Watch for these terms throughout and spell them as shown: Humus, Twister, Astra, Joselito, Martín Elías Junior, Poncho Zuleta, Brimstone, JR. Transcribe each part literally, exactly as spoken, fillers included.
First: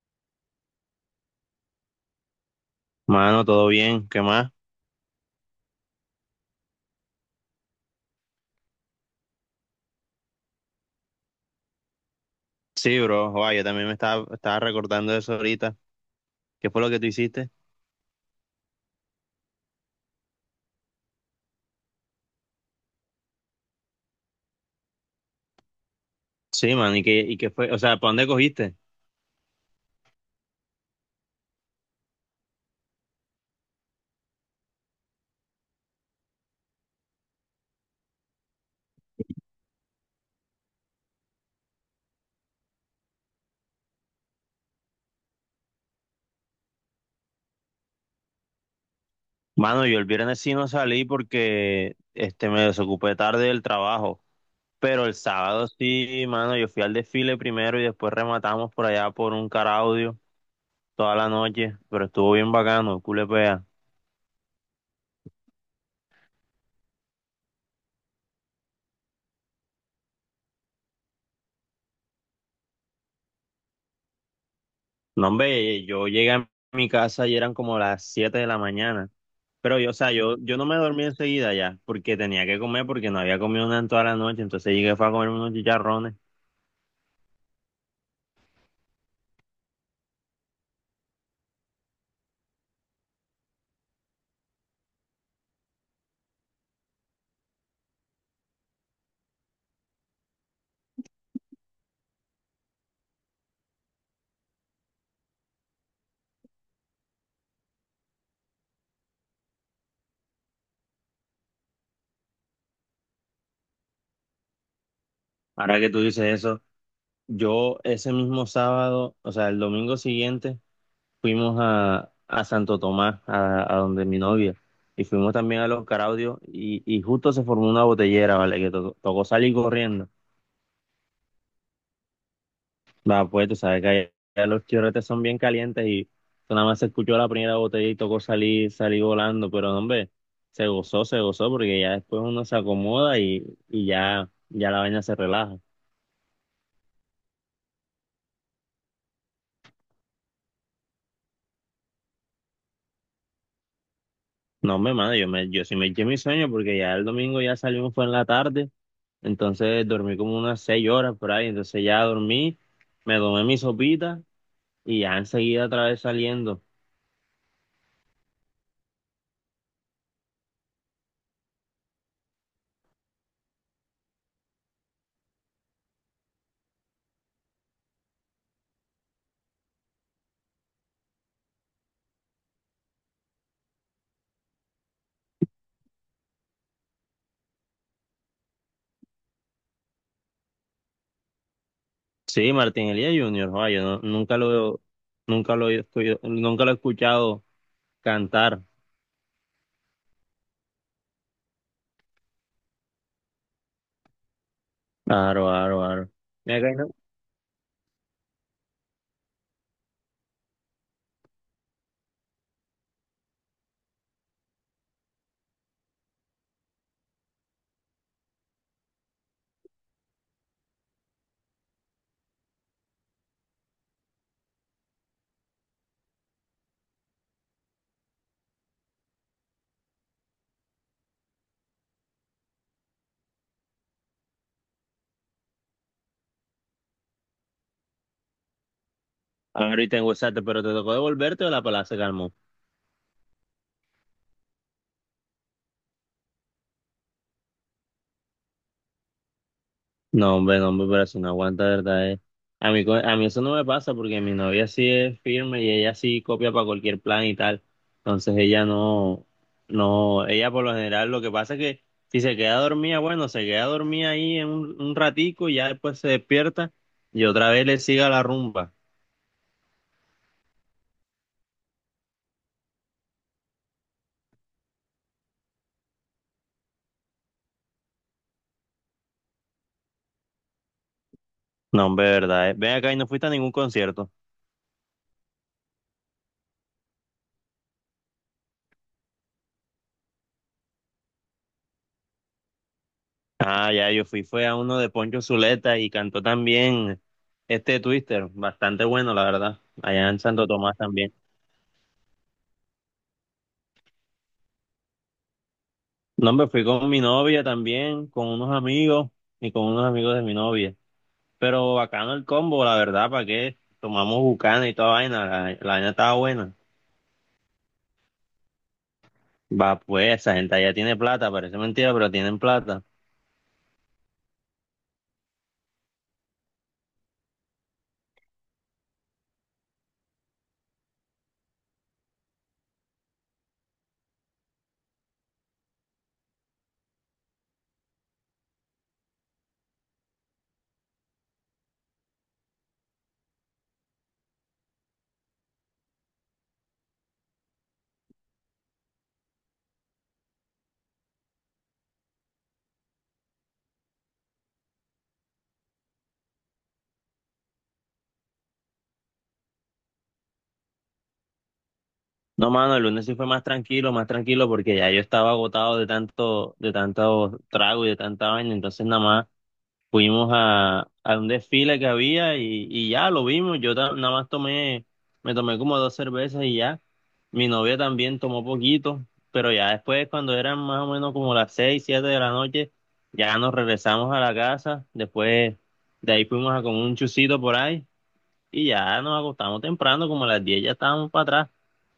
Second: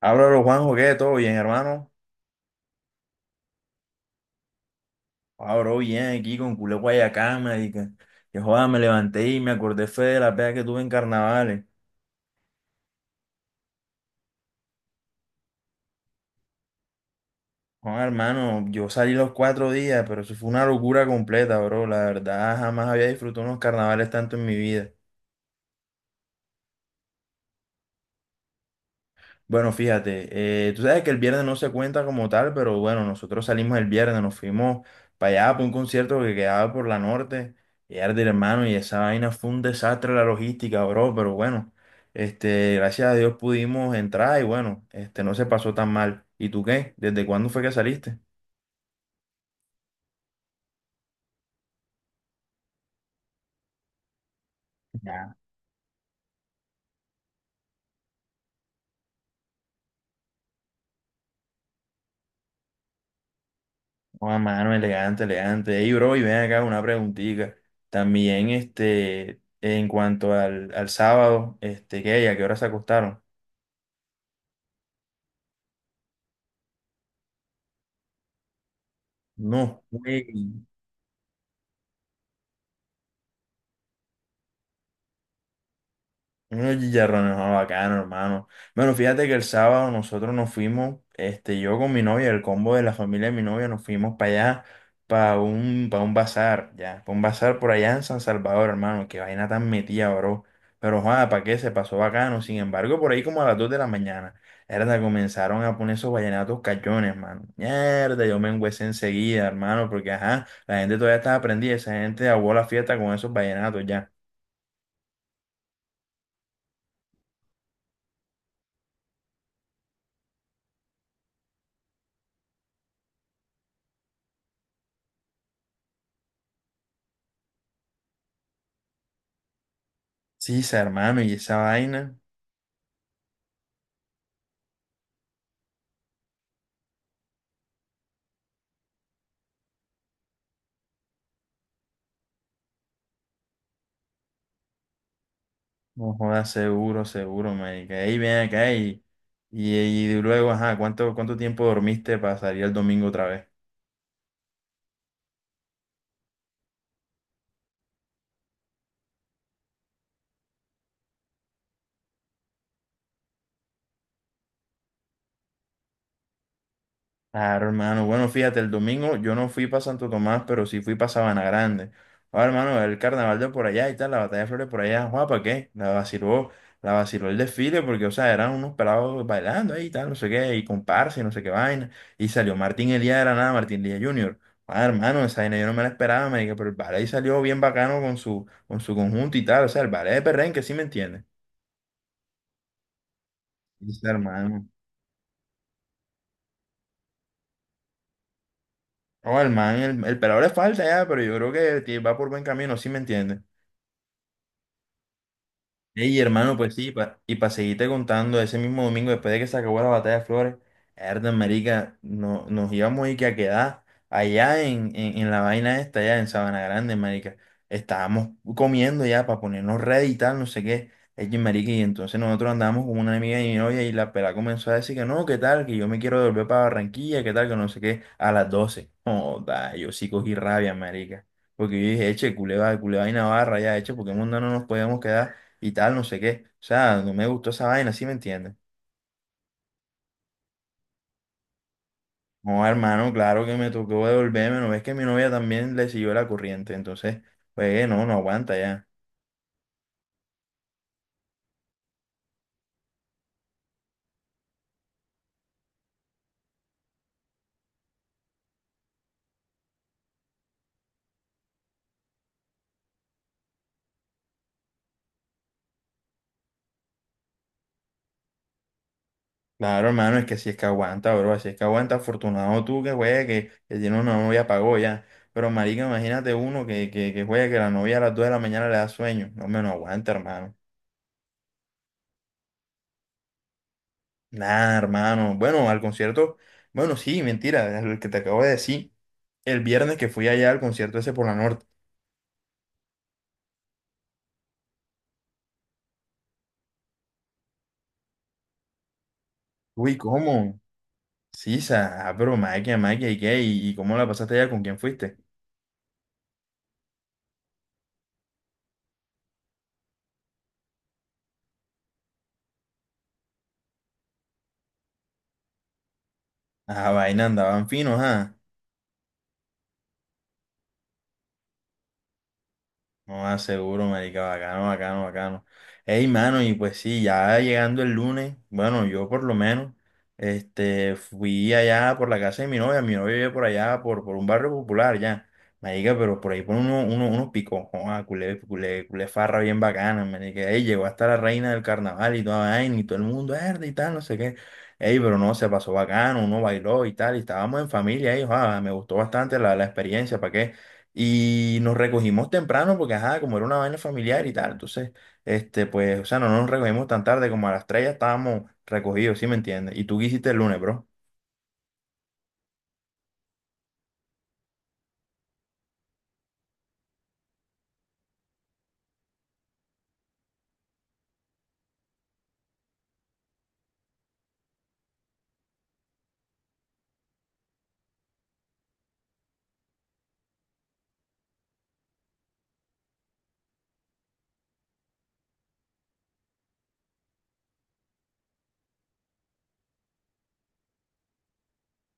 Háblalo, Juanjo, ¿qué? ¿Todo bien, hermano? Mano, todo bien, ¿qué más? Abro bien aquí con culé Guayacán, marica. Que joda, me levanté y me acordé fue de la pega que tuve en carnavales. Sí, bro, joa, yo también me estaba, estaba recordando de eso ahorita. ¿Qué fue lo que tú hiciste? Joda, hermano, yo salí los cuatro días, pero eso fue una locura completa, bro. La verdad, jamás había disfrutado unos carnavales tanto en mi vida. Sí, man, ¿y qué, y qué fue? O sea, ¿para dónde cogiste? Bueno, fíjate, eh, tú sabes que el viernes no se cuenta como tal, pero bueno, nosotros salimos el viernes, nos fuimos para allá, para un concierto que quedaba por la norte, y era de hermano, y esa vaina fue un desastre la logística, bro, pero bueno, este, gracias a Dios pudimos entrar y bueno, este, no se pasó tan mal. ¿Y tú qué? ¿Desde cuándo fue que saliste? Mano, yo el viernes sí no salí porque este, me desocupé tarde del trabajo, pero el Ya. sábado sí, mano, yo fui al desfile primero y después rematamos por allá por un caraudio toda la noche, pero estuvo bien bacano, culepea. Oh, mano, elegante, elegante. Ey, bro, y ven acá una preguntita. También, este, en cuanto al, al sábado, este, ¿qué? ¿Y ¿A qué hora se acostaron? No, hombre, yo llegué a mi casa y eran como las siete de la mañana. Pero No, yo, o sea, güey. yo, yo no me dormí enseguida ya, porque tenía que comer, porque no había comido nada en toda la noche, entonces llegué fue a comer unos chicharrones. Unos chicharrones, no, bacano, hermano. Bueno, fíjate que el sábado nosotros nos fuimos, este, yo con mi novia, el combo de la familia de mi novia, nos fuimos para allá, para un, para un bazar, ya, para un bazar por allá en San Salvador, hermano. Qué vaina tan metida, bro. Pero, joder, ¿para qué? Se pasó bacano. Sin embargo, por ahí como a las dos de la mañana, verdad, comenzaron a poner esos vallenatos cachones, hermano. Mierda, yo me engüesé enseguida, hermano, porque, ajá, la gente todavía estaba aprendida, esa gente aguó la fiesta con esos vallenatos, ya. Ahora que tú dices eso, yo ese mismo sábado, o sea, el domingo siguiente, fuimos a, a Santo Tomás, a, a donde mi novia, y fuimos también a Los Caraudios, y, y justo se formó una botellera, ¿vale? Que to- tocó salir corriendo. Sí, esa hermano, y esa vaina, Va, pues tú sabes que allá los chorretes son bien calientes y tú nada más se escuchó la primera botella y tocó salir, salir volando, pero hombre, se gozó, se gozó, porque ya después uno se acomoda y, y ya, ya la vaina se relaja. no joda, seguro, seguro, marica. Ey, ven acá y, y, y luego, ajá, ¿cuánto, ¿cuánto tiempo dormiste para salir el domingo otra vez? No, hombre, mano, yo, me, yo sí me eché mi sueño porque ya el domingo ya salimos, fue en la tarde, entonces dormí como unas seis horas por ahí, entonces ya dormí, me tomé mi sopita y ya enseguida otra vez saliendo. Claro, hermano. Bueno, fíjate, el domingo yo no fui para Santo Tomás, pero sí fui para Sabana Grande. Ahora, hermano, el carnaval de por allá y tal, la batalla de flores por allá, guapa, ¿qué? La vaciló, la vaciló el desfile, porque, o sea, eran unos pelados bailando ahí y tal, no sé qué, y comparsa y no sé qué vaina. Y salió Martín Elías de la nada, Martín Elías Junior. Ah, hermano, esa vaina yo no me la esperaba, me dije, pero el ballet salió bien bacano con su, con su conjunto y tal, o sea, el ballet de perrenque, ¿sí me entiendes? Sí, Martín Elías Junior, joa, yo no- Dice, nunca hermano. lo, nunca lo, he escu- nunca lo he escuchado cantar. Oh, el man, el, el pelado le falta ya, pero yo creo que tie- va por buen camino, ¿sí me entiende? Claro, claro, claro. Ey, hermano, Mira pues que sí, no. pa- y para seguirte contando, ese mismo domingo, después de que se acabó la batalla de Flores, herda, marica, no, nos íbamos y que a quedar allá en, en, en la vaina esta, allá en Sabana Grande, marica. Estábamos comiendo ya para ponernos ready y tal, no sé qué. Ey, marica, y entonces nosotros andábamos con una amiga de mi novia y la pela comenzó a decir que no, qué tal, que yo me quiero volver para Barranquilla, qué tal, que no sé qué, a las doce. Joda, yo sí cogí rabia, marica. Porque yo dije, eche, culé, va- culé vaina barra, ya, eche, porque en mundo no nos podíamos quedar y tal, no sé qué. O sea, no me gustó esa vaina, ¿sí me entiendes? Ahorita y te enguesaste, pero te tocó devolverte o la pala se calmó. No, hermano, claro que me tocó devolverme, no es que mi novia también le siguió la corriente, entonces, pues no, no aguanta ya. No, hombre, no, hombre, pero si no aguanta, de verdad. Eh. A mí, co- a mí eso no me pasa porque mi novia sí es firme y ella sí copia para cualquier plan y tal. Entonces ella no, no, ella por lo general lo que pasa es que si se queda dormida, bueno, se queda dormida ahí en un, un ratico y ya después se despierta y otra vez le sigue a la rumba. Claro, hermano, es que si es que aguanta, bro, si es que aguanta, afortunado tú que juegue, que, que tiene una novia pagó ya. Pero marica, imagínate uno que, que, que juegue, que la novia a las dos de la mañana le da sueño. No, me no aguanta, hermano. No, hombre, de verdad. Eh. Ven acá y no fuiste a ningún concierto. Nada, hermano. Bueno, al concierto, bueno, sí, mentira, el que te acabo de decir, el viernes que fui allá al concierto ese por la norte. Ah, ya, yo fui, fue a uno de Poncho Zuleta y cantó también este Twister, bastante bueno, la verdad, Uy, allá en Santo ¿cómo? Tomás también. Sí, sa, ah, pero maquia, maquia, ¿y qué? ¿Y, ¿y cómo la pasaste allá? ¿Con quién fuiste? No, me fui con mi novia también, con unos amigos y con unos amigos de mi novia. Pero bacano el combo, la verdad, ¿para qué? Tomamos bucana y toda vaina, la, la vaina estaba buena. Ah, vaina, andaban finos, ah. Va, pues, esa gente allá tiene plata, parece mentira, pero tienen plata. No, ah, seguro, marica, bacano, bacano, bacano. Ey, mano, y pues sí, ya llegando el lunes, bueno, yo por lo menos, este, fui allá por la casa de mi novia, mi novia vive por allá, por, por un barrio popular, ya. Marica, pero por ahí por uno, uno, unos picos, ah, culé, culé, culé farra bien bacana, marica. Ey, llegó hasta la reina del carnaval y toda vaina, y todo el mundo, verde y tal, no sé qué. Ey, pero no, se pasó bacano, uno bailó y tal, y estábamos en familia, ey, ah, me gustó bastante la, la experiencia, ¿para qué? Y nos recogimos temprano porque, ajá, como era una vaina familiar y tal, entonces, este, pues, o sea, no nos recogimos tan tarde como a las tres ya estábamos recogidos, ¿sí me entiendes? ¿Y tú qué hiciste el lunes, bro? No, mano, el lunes sí fue más tranquilo, más tranquilo, porque ya yo estaba agotado de tanto, de tanto trago y de tanta vaina, entonces nada más. Fuimos a, a un desfile que había y, y ya lo vimos. Yo ta- nada más tomé, Me tomé como dos cervezas y ya. Mi novia también tomó poquito, pero ya después, cuando eran más o menos como las seis, siete de la noche, ya nos regresamos a la casa. Después de ahí fuimos a comer un chucito por ahí y ya nos acostamos temprano, como a las diez ya estábamos para atrás,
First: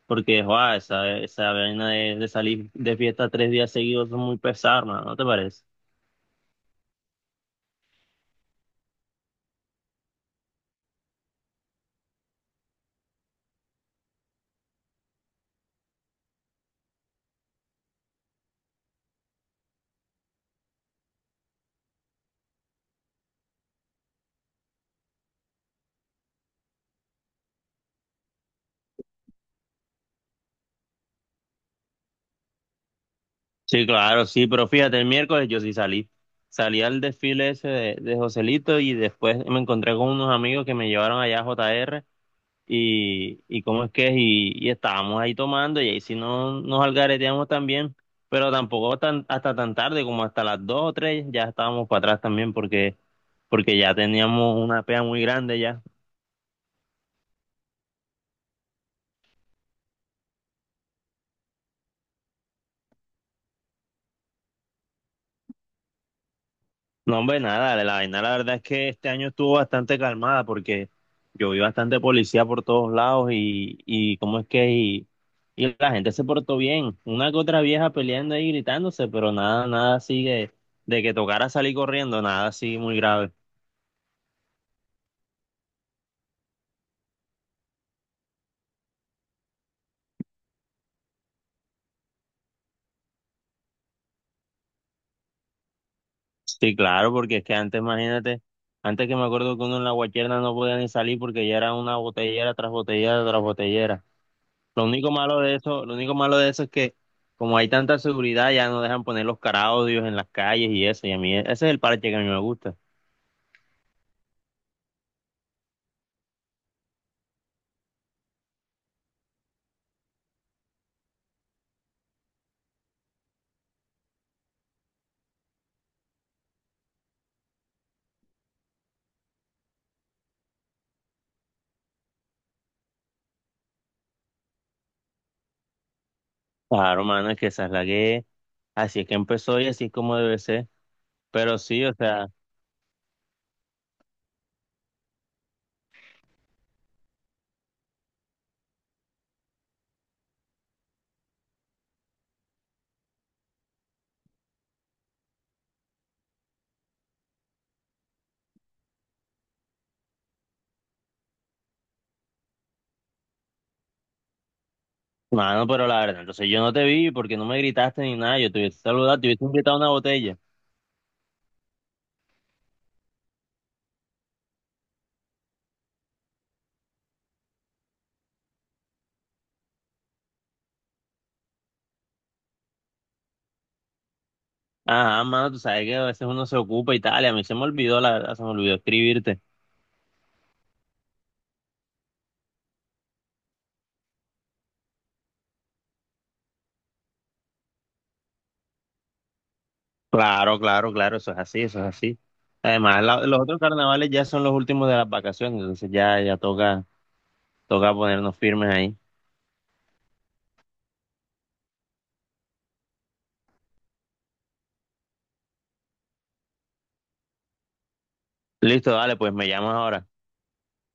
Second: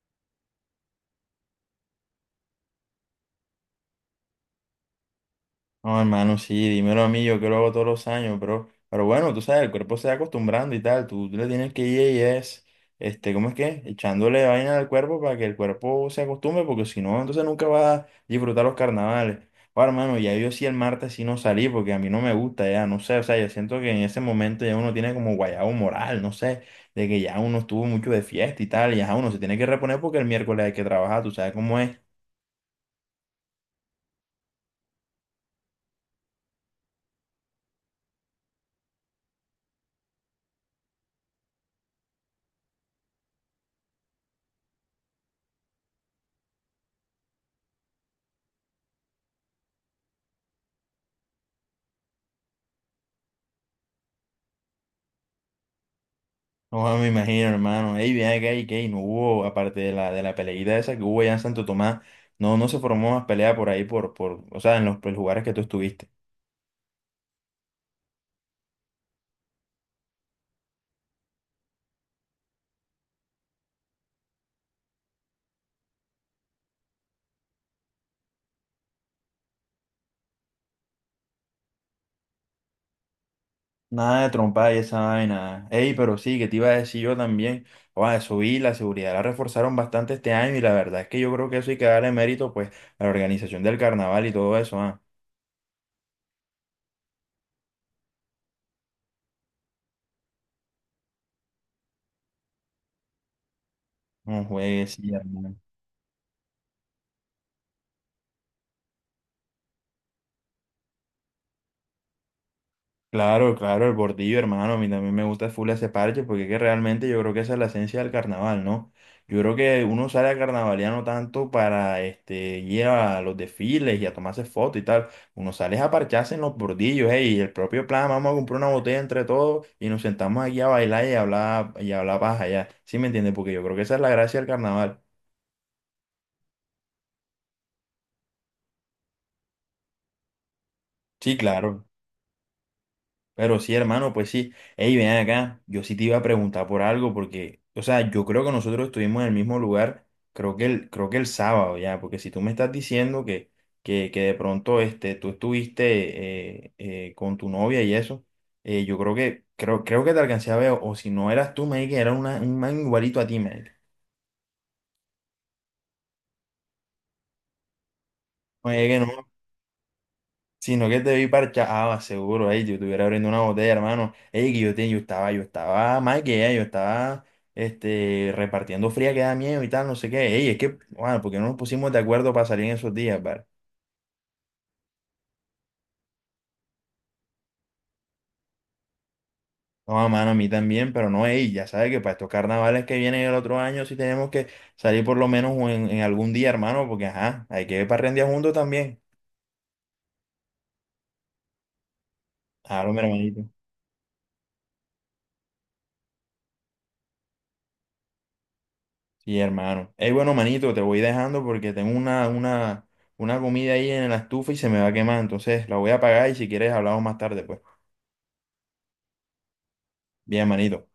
porque joa, esa, esa vaina de, de salir de fiesta tres días seguidos es muy pesada, hermano, ¿no te parece? No, hermano, sí, dímelo a mí, yo que lo hago todos los años, pero, pero bueno, tú sabes, el cuerpo se va acostumbrando y tal, tú, tú le tienes que ir y es, este, ¿cómo es que? Echándole vaina al cuerpo para que el cuerpo se acostumbre, porque si no, entonces nunca va a disfrutar los carnavales. Ahora, hermano, ya yo sí el martes sí no salí, porque a mí no me gusta, ya, no sé, o sea, yo siento que en ese momento ya uno tiene como guayabo moral, no sé, de que ya uno estuvo mucho de fiesta y tal, y ya uno se tiene que reponer porque el miércoles hay que trabajar, tú sabes cómo es. Sí, claro, sí, pero fíjate, el miércoles yo sí salí. Salí al desfile ese de, de Joselito y después me encontré con unos amigos que me llevaron allá a J R y, y cómo es que es, y, y estábamos ahí tomando y ahí sí no, nos algareteamos también, pero tampoco tan, hasta tan tarde como hasta las dos o tres ya estábamos para atrás también porque, porque ya teníamos una pea muy grande ya. No, me imagino, hermano. Ey, bien acá y que no hubo, aparte de la, de la peleita esa que hubo allá en Santo Tomás, no, no se formó más pelea por ahí, por, por, o sea, en los, pues, lugares que tú estuviste. No, hombre, nada, la vaina, la verdad es que este año estuvo bastante calmada porque yo vi bastante policía por todos lados y, y cómo es que, y, y la gente se portó bien, una que otra vieja peleando ahí gritándose, pero nada, nada sigue de, de que tocara salir corriendo, nada así muy grave. Nada de trompa y esa vaina. Ey, pero sí, que te iba a decir yo también. Oa, eso vi, la seguridad la reforzaron bastante este año y la verdad es que yo creo que eso hay que darle mérito, pues, a la organización del carnaval y todo eso, ah. Sí, claro, porque es que antes, imagínate, antes que me acuerdo que uno en la guacherna no podía ni salir porque ya era una botellera tras botellera tras botellera. No Lo juegues, único sí, malo de hermano. eso, lo único malo de eso es que como hay tanta seguridad ya no dejan poner los caraudios en las calles y eso, y a mí e, ese es el parche que a mí me gusta. Claro, claro, el bordillo, hermano, a mí también me gusta full ese parche porque es que realmente yo creo que esa es la esencia del carnaval, ¿no? Yo creo que uno sale a carnavalear no tanto para este, ir a los desfiles y a tomarse fotos y tal, uno sale a parcharse en los bordillos, ey, y el propio plan, vamos a comprar una botella entre todos y nos sentamos aquí a bailar y a hablar, y a hablar paja ya, ¿sí me entiendes? Porque yo creo que esa es la gracia del carnaval. Claro, mano, es que esa es la que, así es que empezó y así es como debe ser. Sí, Pero sí, claro. o sea, Pero sí, hermano, pues sí. Ey, ven acá. Yo sí te iba a preguntar por algo porque, o sea, yo creo que nosotros estuvimos en el mismo lugar, creo que el, creo que el sábado ya, porque si tú me estás diciendo que, que, que de pronto este, tú estuviste eh, eh, con tu novia y eso, eh, yo creo que, creo, creo que te alcancé a ver, o si no eras tú, me dije que era una, un man igualito a ti, me mano, pero la verdad, entonces yo no te vi porque no me gritaste ni nada, yo te hubiese dije. saludado, te hubiese invitado a una botella. Sino que te vi parchado, ah, seguro, ey, yo estuviera abriendo una botella, hermano. Ey, que yo, te, yo estaba, yo estaba más que ella, yo estaba este, repartiendo fría que da miedo y tal, no sé qué. Ey, es que, bueno, porque no nos pusimos de acuerdo para salir en esos días, par? Ajá, mano, tú sabes que a veces uno se ocupa y tal, y a mí se me olvidó, la verdad, se me olvidó escribirte. No, mano, a mí también, pero no, ey, ya sabes que para estos carnavales que vienen el otro año sí tenemos que salir por lo menos en, en algún día, hermano, porque ajá, hay que parrandear juntos también. Claro, claro, claro, eso es así, eso es así. Claro, mi Además, la- los hermanito. otros carnavales ya son los últimos de las vacaciones, entonces ya, ya toca, toca ponernos firmes ahí. Sí, hermano. Ey, bueno, manito, te voy dejando porque tengo una, una, una comida ahí en la estufa y se me va a quemar. Entonces la voy a apagar y si quieres hablamos más tarde, pues. Listo, dale, pues me llamas ahora. Bien, manito.